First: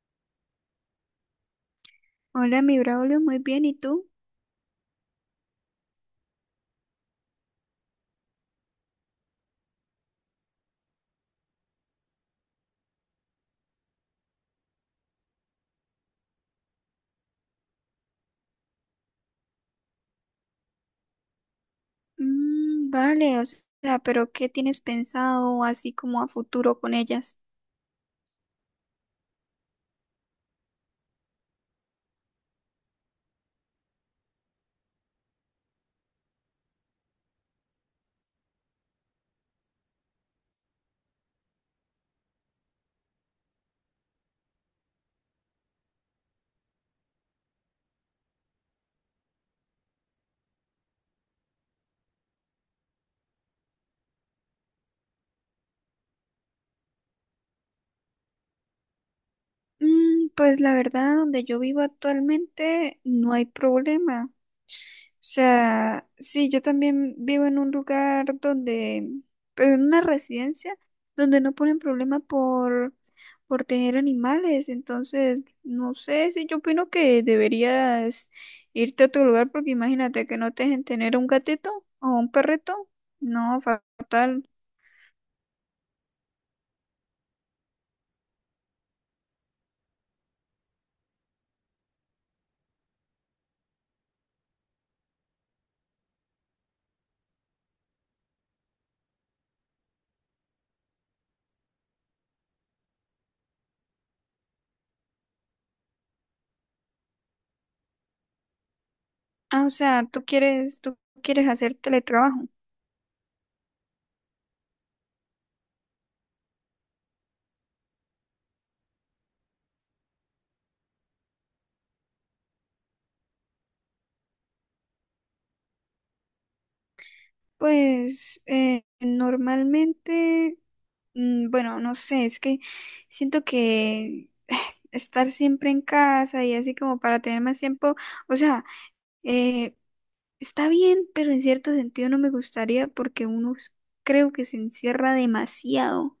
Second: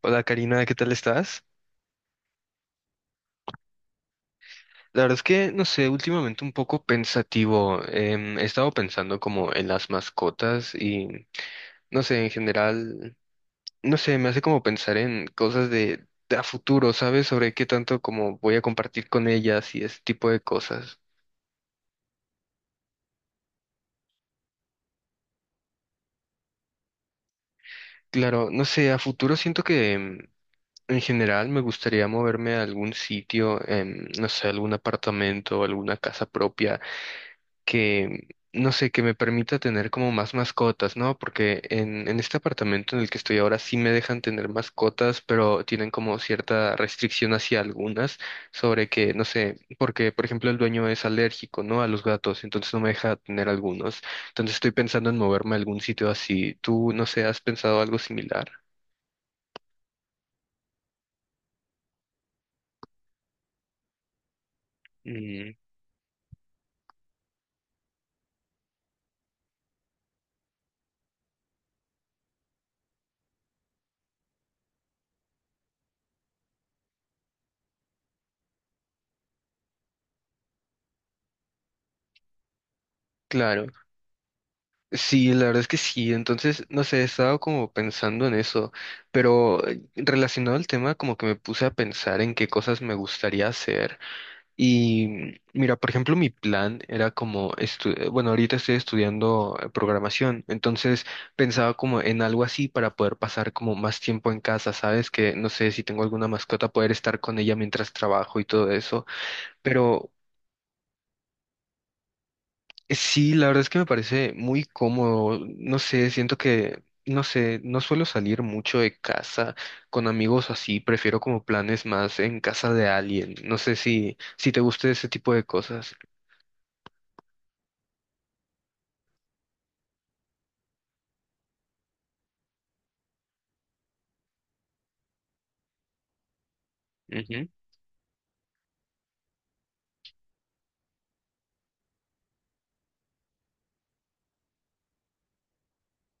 Hola Karina, ¿qué tal estás? Hola, mi Braulio, muy bien, ¿y tú? La verdad es que, no sé, últimamente un poco pensativo. He estado pensando como en las mascotas y, no sé, en general, no sé, me hace como pensar en cosas de a futuro, ¿sabes? Sobre qué tanto como voy a compartir con ellas y ese tipo de cosas. Mm, vale, o sea, pero ¿qué tienes pensado así como a futuro con ellas? Claro, no sé, a futuro siento que en general me gustaría moverme a algún sitio, no sé, algún apartamento, alguna casa propia que, no sé, que me permita tener como más mascotas, ¿no? Porque en este apartamento en el que estoy ahora sí me dejan tener mascotas, pero tienen como cierta restricción hacia algunas sobre que, no sé, porque, por ejemplo, el dueño es alérgico, ¿no? A los gatos, entonces no me deja tener algunos. Entonces estoy pensando en moverme a algún sitio así. ¿Tú, no sé, has pensado algo similar? Pues la verdad, donde yo vivo actualmente no hay problema. O Mm, sea, sí, yo también vivo en un lugar donde, pues, en una residencia donde no ponen problema por tener animales. Entonces, no sé si yo opino que deberías irte a otro lugar porque imagínate que no te dejen tener un gatito o un perrito. No, claro. fatal. Sí, la verdad es que sí. Entonces, no sé, he estado como pensando en eso, pero relacionado al tema, como que me puse a pensar en qué cosas me gustaría hacer. Y mira, por ejemplo, mi plan era como, bueno, ahorita estoy estudiando programación, entonces pensaba como en algo así para poder pasar como más tiempo en casa, ¿sabes? Que no sé si tengo alguna mascota, poder estar con ella mientras trabajo y todo eso. Ah, o sea, Pero tú quieres hacer teletrabajo. sí, la verdad es que me parece muy cómodo. No sé, siento que, no sé, no suelo salir mucho de casa con amigos así. Prefiero como planes más en casa de alguien. No sé si te gusta ese tipo de cosas. Pues normalmente, bueno, no sé, es que siento que estar siempre en casa y así como para tener Ujú. más tiempo, o sea, eh, está bien, pero en cierto sentido no me gustaría porque creo que se encierra demasiado.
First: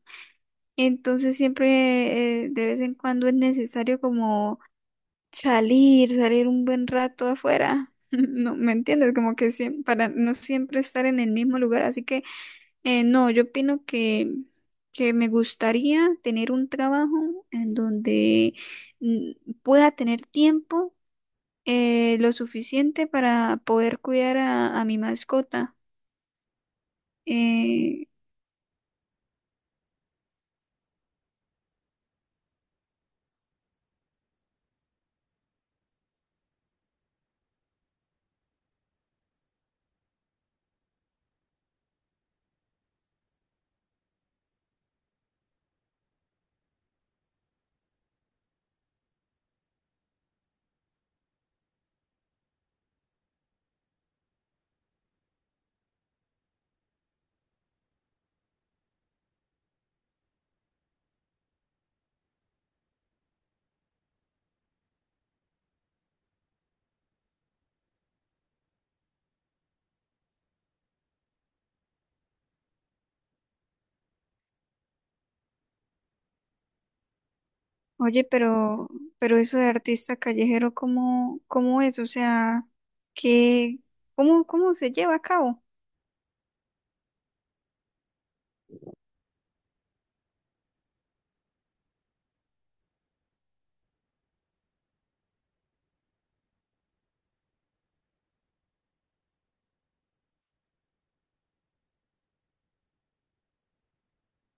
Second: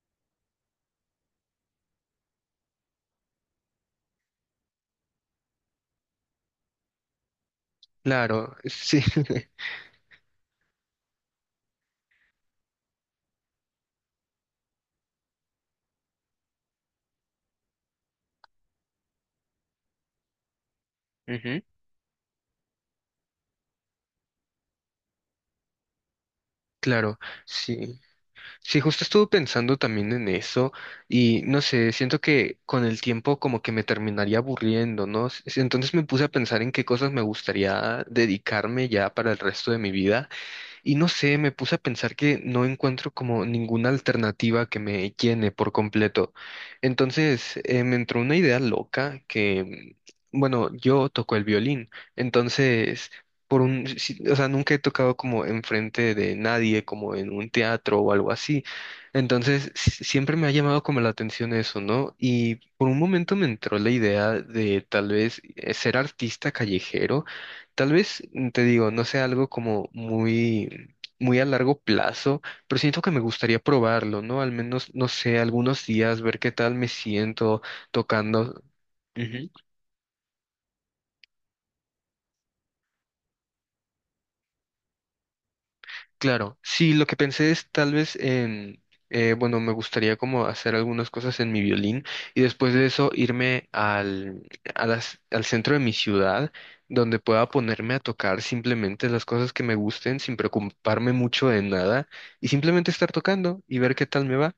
Entonces siempre de vez en cuando es necesario como salir un buen rato afuera. Claro, No, ¿me sí. entiendes? Como que para no siempre estar en el mismo lugar, así que no, yo opino que me gustaría tener un trabajo en donde mm, pueda tener tiempo Ujú, lo suficiente para poder cuidar a mi mascota. claro, sí. Eh, Sí, justo estuve pensando también en eso y no sé, siento que con el tiempo como que me terminaría aburriendo, ¿no? Entonces me puse a pensar en qué cosas me gustaría dedicarme ya para el resto de mi vida. Y no sé, me puse a pensar que no encuentro como ninguna alternativa que me llene por completo. Entonces, me entró una idea loca que, bueno, yo toco el violín, entonces, por un, si- o sea, nunca he tocado como enfrente de nadie, como en un teatro o algo así. Entonces, siempre me ha llamado como la atención eso, ¿no? Y por un momento me entró la idea de tal vez ser artista callejero. Tal vez, te digo, no sea algo como muy muy a largo plazo, pero siento que me gustaría probarlo, ¿no? Al menos, no sé, algunos días, ver qué tal me siento Oye, tocando. pero, Ujú. eso de artista callejero, ¿cómo es? O sea, ¿qué, ¿cómo se lleva a cabo? Claro, sí, lo que pensé es tal vez en, bueno, me gustaría como hacer algunas cosas en mi violín y después de eso a al centro de mi ciudad, donde pueda ponerme a tocar simplemente las cosas que me gusten sin preocuparme mucho de nada y simplemente estar tocando y ver qué tal me va.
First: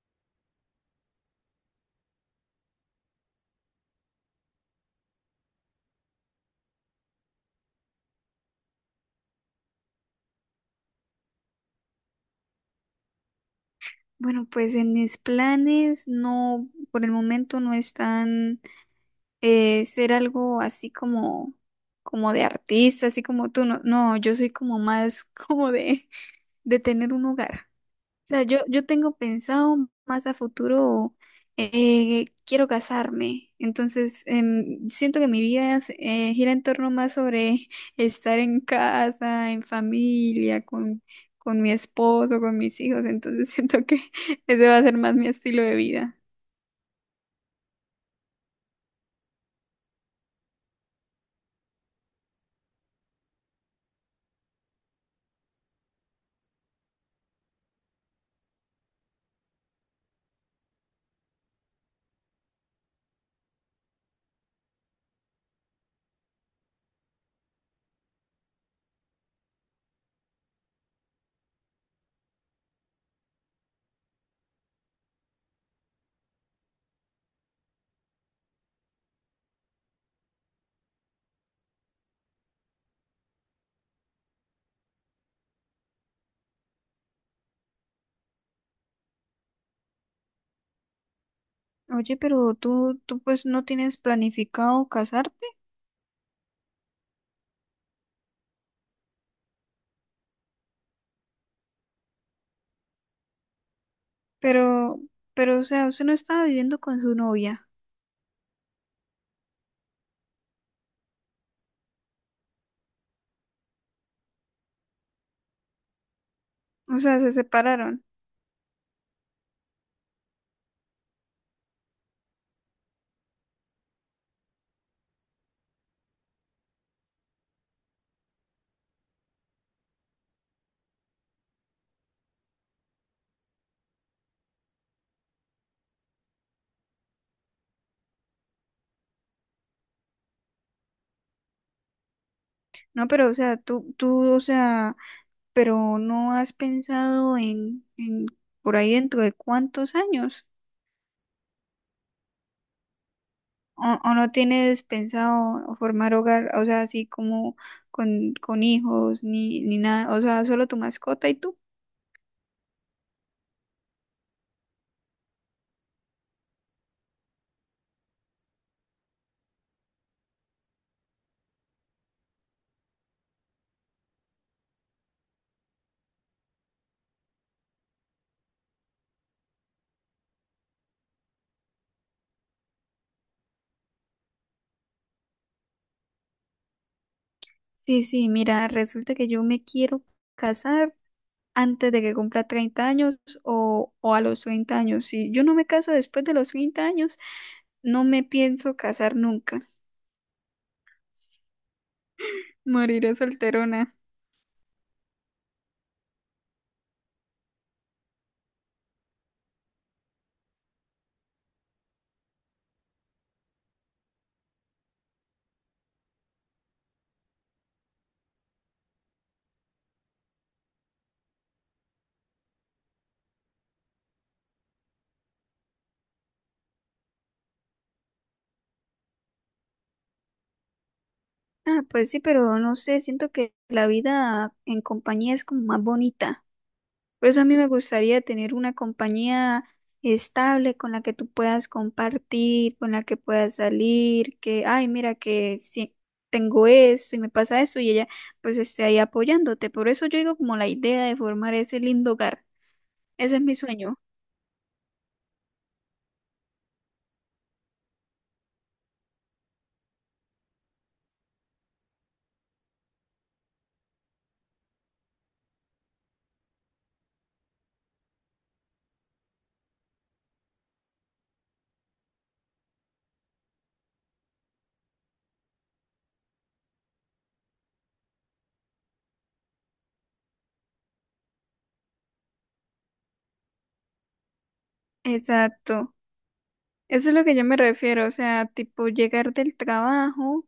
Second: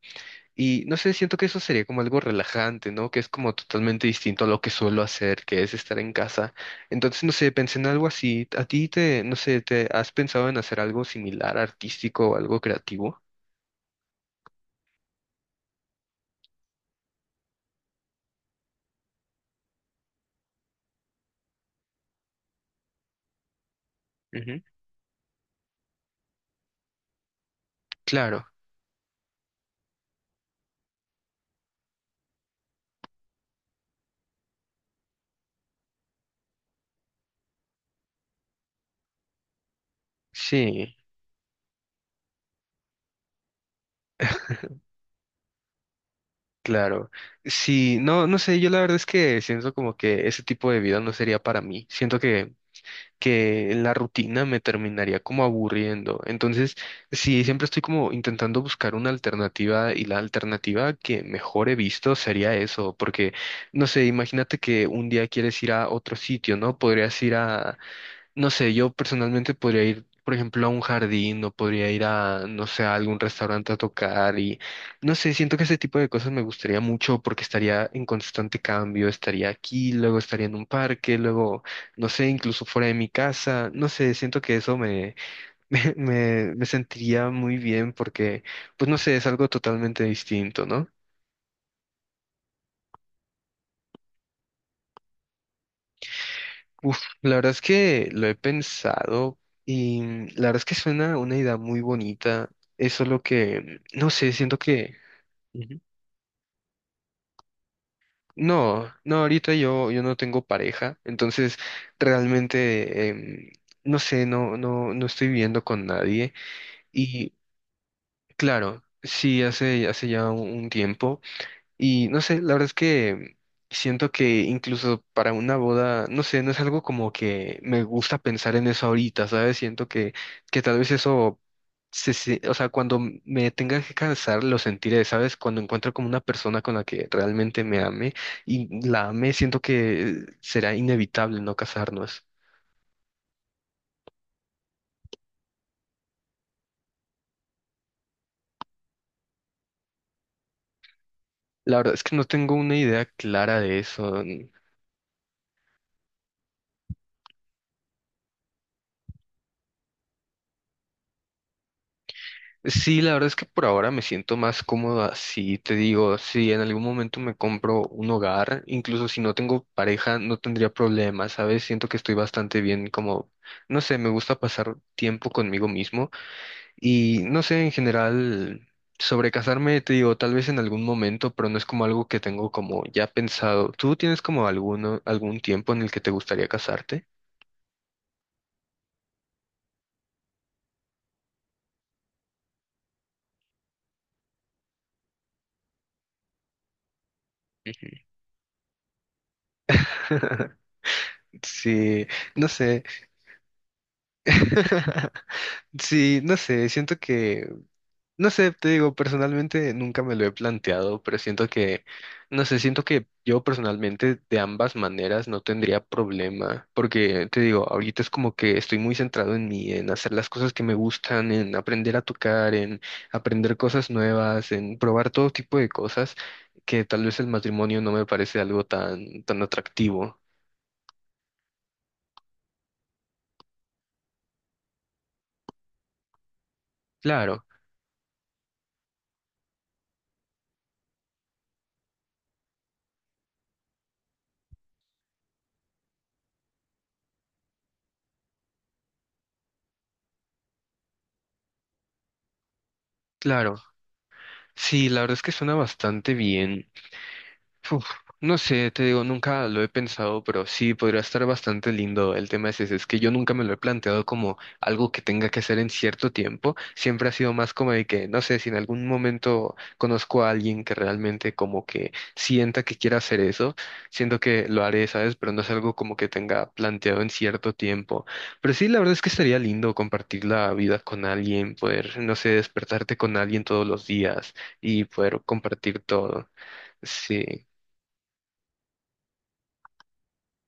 Y no sé, siento que eso sería como algo relajante, ¿no? Que es como totalmente distinto a lo que suelo hacer, que es estar en casa. Entonces, no sé, pensé en algo así. ¿A ti te, no sé, te has pensado en hacer algo similar, artístico o algo creativo? Bueno, pues en mis planes no, por el momento no están ser algo así como de artista, así como tú. No, no, yo soy Ujú. como más como de tener un hogar. O sea, Claro, yo tengo pensado más a futuro, quiero casarme. Entonces, siento que mi vida gira en torno más sobre estar en casa, en familia, sí, con mi esposo, con mis hijos. Entonces, siento que ese va a ser más mi estilo de vida. claro. Sí, no, no sé, yo la verdad es que siento como que ese tipo de vida no sería para mí. Siento que la rutina me terminaría como aburriendo. Entonces, sí, siempre estoy como intentando buscar una alternativa y la alternativa que mejor he visto sería eso, porque, no sé, imagínate que un día quieres ir a otro sitio, ¿no? Podrías ir a no sé, yo personalmente podría ir, por ejemplo, a un jardín o podría ir a, no sé, a algún restaurante a tocar y, no sé, siento que ese tipo de cosas me gustaría mucho porque estaría en constante cambio, estaría aquí, luego estaría en un parque, luego, no sé, incluso fuera de mi casa, no sé, siento que eso me sentiría muy bien porque, pues no sé, es algo totalmente distinto, ¿no? Oye, pero tú pues no tienes planificado casarte. Uf, la verdad es que lo he pensado y la verdad es que suena una idea muy bonita. Eso es lo que, no sé, siento que... Pero, pero, o Ujú. sea, usted no estaba viviendo con su novia. No, no, ahorita yo no tengo pareja, entonces realmente, no sé, no estoy viviendo con nadie. O sea, se Y separaron. claro, sí, hace ya un tiempo. Y no sé, la verdad es que siento que incluso para una boda, no sé, no es algo como que me gusta pensar en eso ahorita, ¿sabes? Siento que tal vez eso, o sea, cuando me tenga que casar, lo sentiré, ¿sabes? Cuando encuentro como una persona con la que realmente me ame y la ame, siento que será inevitable no casarnos. No, pero, o sea, tú, o sea, pero no has pensado en por ahí dentro de cuántos años. La verdad es que no tengo una idea clara de O eso. no tienes pensado formar hogar, o sea, así como con hijos, ni nada. O sea, solo tu mascota y tú. Sí, la verdad es que por ahora me siento más cómoda. Si te digo, si en algún momento me compro un hogar, incluso si no tengo pareja, no tendría problemas, ¿sabes? Siento que estoy bastante bien, como, no sé, me gusta pasar tiempo conmigo mismo y no sé, en general, sobre casarme, te digo, tal vez en algún momento, pero no es como algo que tengo como ya pensado. ¿Tú tienes como algún tiempo en el que te gustaría casarte? Sí, sí, mira, resulta que yo me quiero casar antes de que cumpla 30 años o a los 30 años. Si yo no me caso después de los 30 años, no me pienso casar nunca. Sí, no sé. Moriré solterona. Sí, no sé, siento que no sé, te digo, personalmente nunca me lo he planteado, pero siento que, no sé, siento que yo personalmente de ambas maneras no tendría problema, porque te digo, ahorita es como que estoy muy centrado en mí, en hacer las cosas que me gustan, en aprender a tocar, en aprender cosas nuevas, en probar todo tipo de cosas que tal vez el matrimonio no me parece algo tan, tan atractivo. Ah, pues sí, pero no sé, siento que la vida en compañía es como más bonita. Por eso Claro, a mí me gustaría tener una compañía estable con la que tú puedas compartir, con la que puedas salir, que, ay, mira que si tengo esto y me pasa esto y ella pues esté ahí apoyándote. Por eso yo digo como la idea de formar ese lindo hogar. Ese es mi claro. sueño. Sí, la verdad es que suena bastante bien. Uf, no sé, te digo, nunca lo he pensado, pero sí podría estar bastante lindo. El tema es ese, es que yo nunca me lo he planteado como algo que tenga que hacer en cierto tiempo. Siempre ha sido más como de que, no sé, si en algún momento conozco a alguien que realmente como que sienta que quiera hacer eso, siento que lo haré, ¿sabes? Pero no es algo como que tenga planteado en cierto tiempo. Pero sí, la verdad es que estaría lindo compartir la vida con alguien, poder, no sé, despertarte con alguien todos los días y poder compartir Exacto. todo. Eso es lo que yo Sí. me refiero. O sea, tipo llegar del trabajo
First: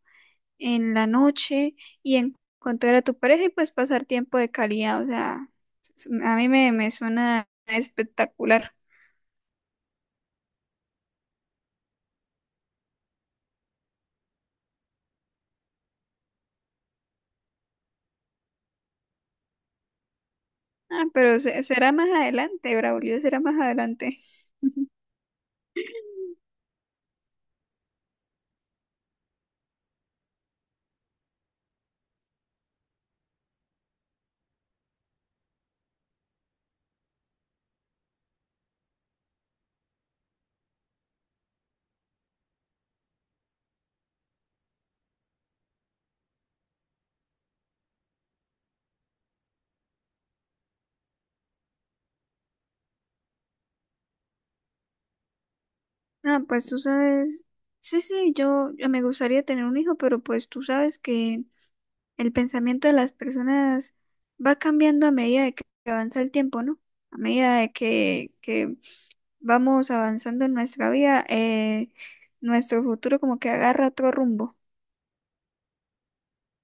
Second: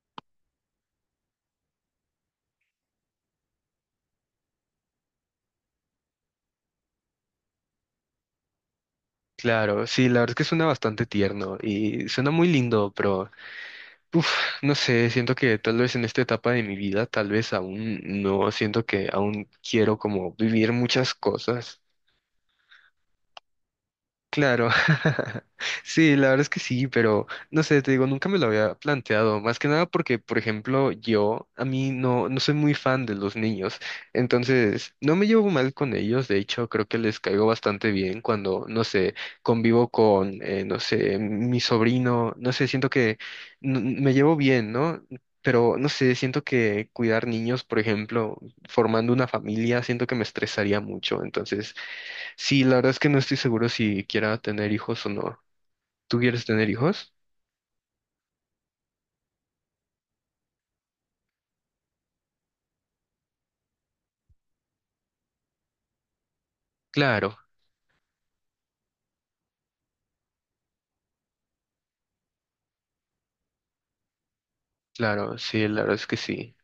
en la noche y encontrar a tu pareja y pues pasar tiempo de calidad. O sea, a mí me suena espectacular. Claro, sí, la verdad es que suena bastante tierno y suena muy lindo, pero uf, no sé, siento que tal vez en esta etapa de mi vida, tal vez aún no siento que aún quiero como vivir Ah, muchas pero cosas. será más adelante, Braulio, será más adelante. Claro, sí, la verdad es que sí, pero no sé, te digo, nunca me lo había planteado, más que nada porque, por ejemplo, a mí no soy muy fan de los niños, entonces no me llevo mal con ellos, de hecho, creo que les caigo bastante bien cuando, no sé, convivo con, no sé, mi sobrino, no sé, siento que me llevo bien, ¿no? Pero, no sé, siento que cuidar niños, por ejemplo, formando una familia, siento que me estresaría mucho, entonces... Sí, la verdad es que no estoy seguro si quiera tener hijos o no. ¿Tú Ah, quieres pues tener tú hijos? sabes, sí, sí, yo me gustaría tener un hijo, pero pues tú sabes que el pensamiento de las personas va cambiando a medida de que avanza el tiempo, ¿no? A Claro, medida de que vamos avanzando en nuestra vida, nuestro futuro como que agarra otro rumbo. claro, sí, la verdad es que sí.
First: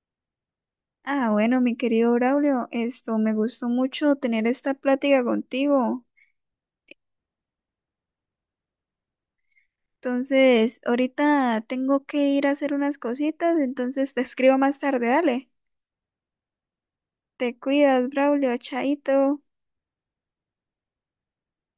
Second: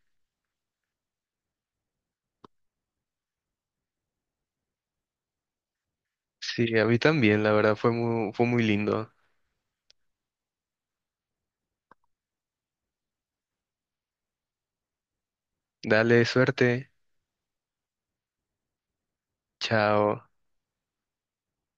Ah, bueno, mi querido Braulio, esto me gustó mucho tener esta plática contigo. Sí, a mí también, la verdad fue muy lindo. Entonces, ahorita tengo que ir a hacer unas cositas, entonces te escribo más tarde, dale. Dale, suerte. Te cuidas, Braulio, chaito. Chao.